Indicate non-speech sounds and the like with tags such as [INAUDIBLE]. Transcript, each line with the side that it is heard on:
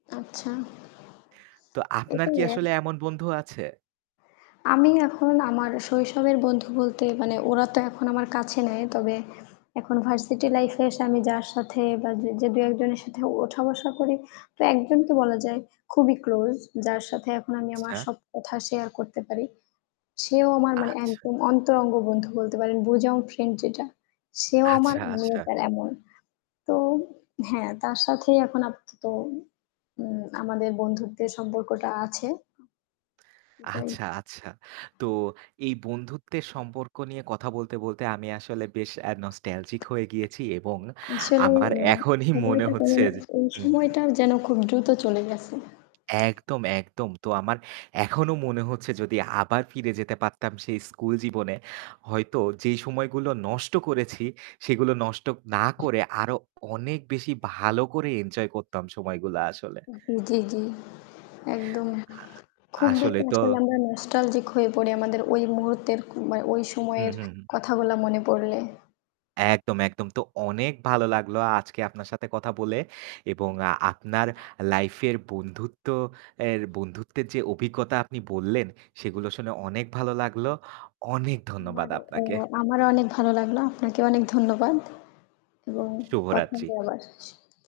left: আচ্ছা।
right: তো আপনার
left: এটাই,
right: কি
left: এ
right: আসলে এমন বন্ধু আছে?
left: আমি এখন আমার শৈশবের বন্ধু বলতে মানে ওরা তো এখন আমার কাছে নেয়। তবে এখন ভার্সিটি
right: উহু।
left: লাইফ এ এসে আমি যার সাথে বা জ যে দু একজনের সাথে ওঠা বসা করি, তো একজনকে বলা যায় খুবই ক্লোজ। যার সাথে এখন আমি আমার
right: আচ্ছা।
left: সব কথা শেয়ার করতে পারি। সেও আমার মানে
right: আচ্ছা।
left: একদম অন্তরঙ্গ বন্ধু বলতে পারেন। বুজাম ফ্রেন্ড যেটা, সেও আমার
right: আচ্ছা,
left: আমিও
right: আচ্ছা।
left: তার এমন। তো হ্যাঁ, তার সাথেই এখন আপাতত উ আমাদের বন্ধুত্বের সম্পর্কটা আছে। এটাই
right: আচ্ছা, আচ্ছা। তো এই বন্ধুত্বের সম্পর্ক নিয়ে কথা বলতে, বলতে আমি আসলে বেশ আ নস্টালজিক হয়ে গিয়েছি এবং
left: আসলে
right: আমার
left: মানে
right: এখনই মনে
left: সময়টা
right: হচ্ছে যে
left: [UNINTELLIGIBLE] এই
right: হু, হু।
left: সময়টা যেন খুব দ্রুত চলে গেছে।
right: একদম, একদম তো আমার এখনো মনে হচ্ছে যদি আবার ফিরে যেতে পারতাম সেই স্কুল জীবনে হয়তো যেই সময়গুলো নষ্ট করেছি সেগুলো নষ্ট না করে আরো অনেক বেশি ভালো করে এনজয় করতাম সময়গুলা আসলে।
left: জ্বী, জ্বী, জ্বী, একদম
right: আ
left: খুব
right: আসলে
left: বেশি
right: তো
left: আসলে আমরা নস্টালজিক হয়ে পড়ি আমাদের ওই মুহূর্তের মা ওই
right: হু,
left: সময়ের
right: হু, হু।
left: কথাগুলা মনে পড়লে।
right: একদম, একদম তো অনেক ভালো লাগলো আজকে আপনার সাথে কথা বলে এবং আপনার লাইফ এর বন্ধুত্ব এ বন্ধুত্বের যে অভিজ্ঞতা আপনি বললেন সেগুলো শুনে অনেক ভালো লাগলো। অনেক ধন্যবাদ
left: আমারও অ
right: আপনাকে।
left: আমারও অনেক ভালো লাগলো। আপনাকেও অনেক ধন্যবাদ। এবং কথা
right: শুভরাত্রি।
left: হবে আবার। স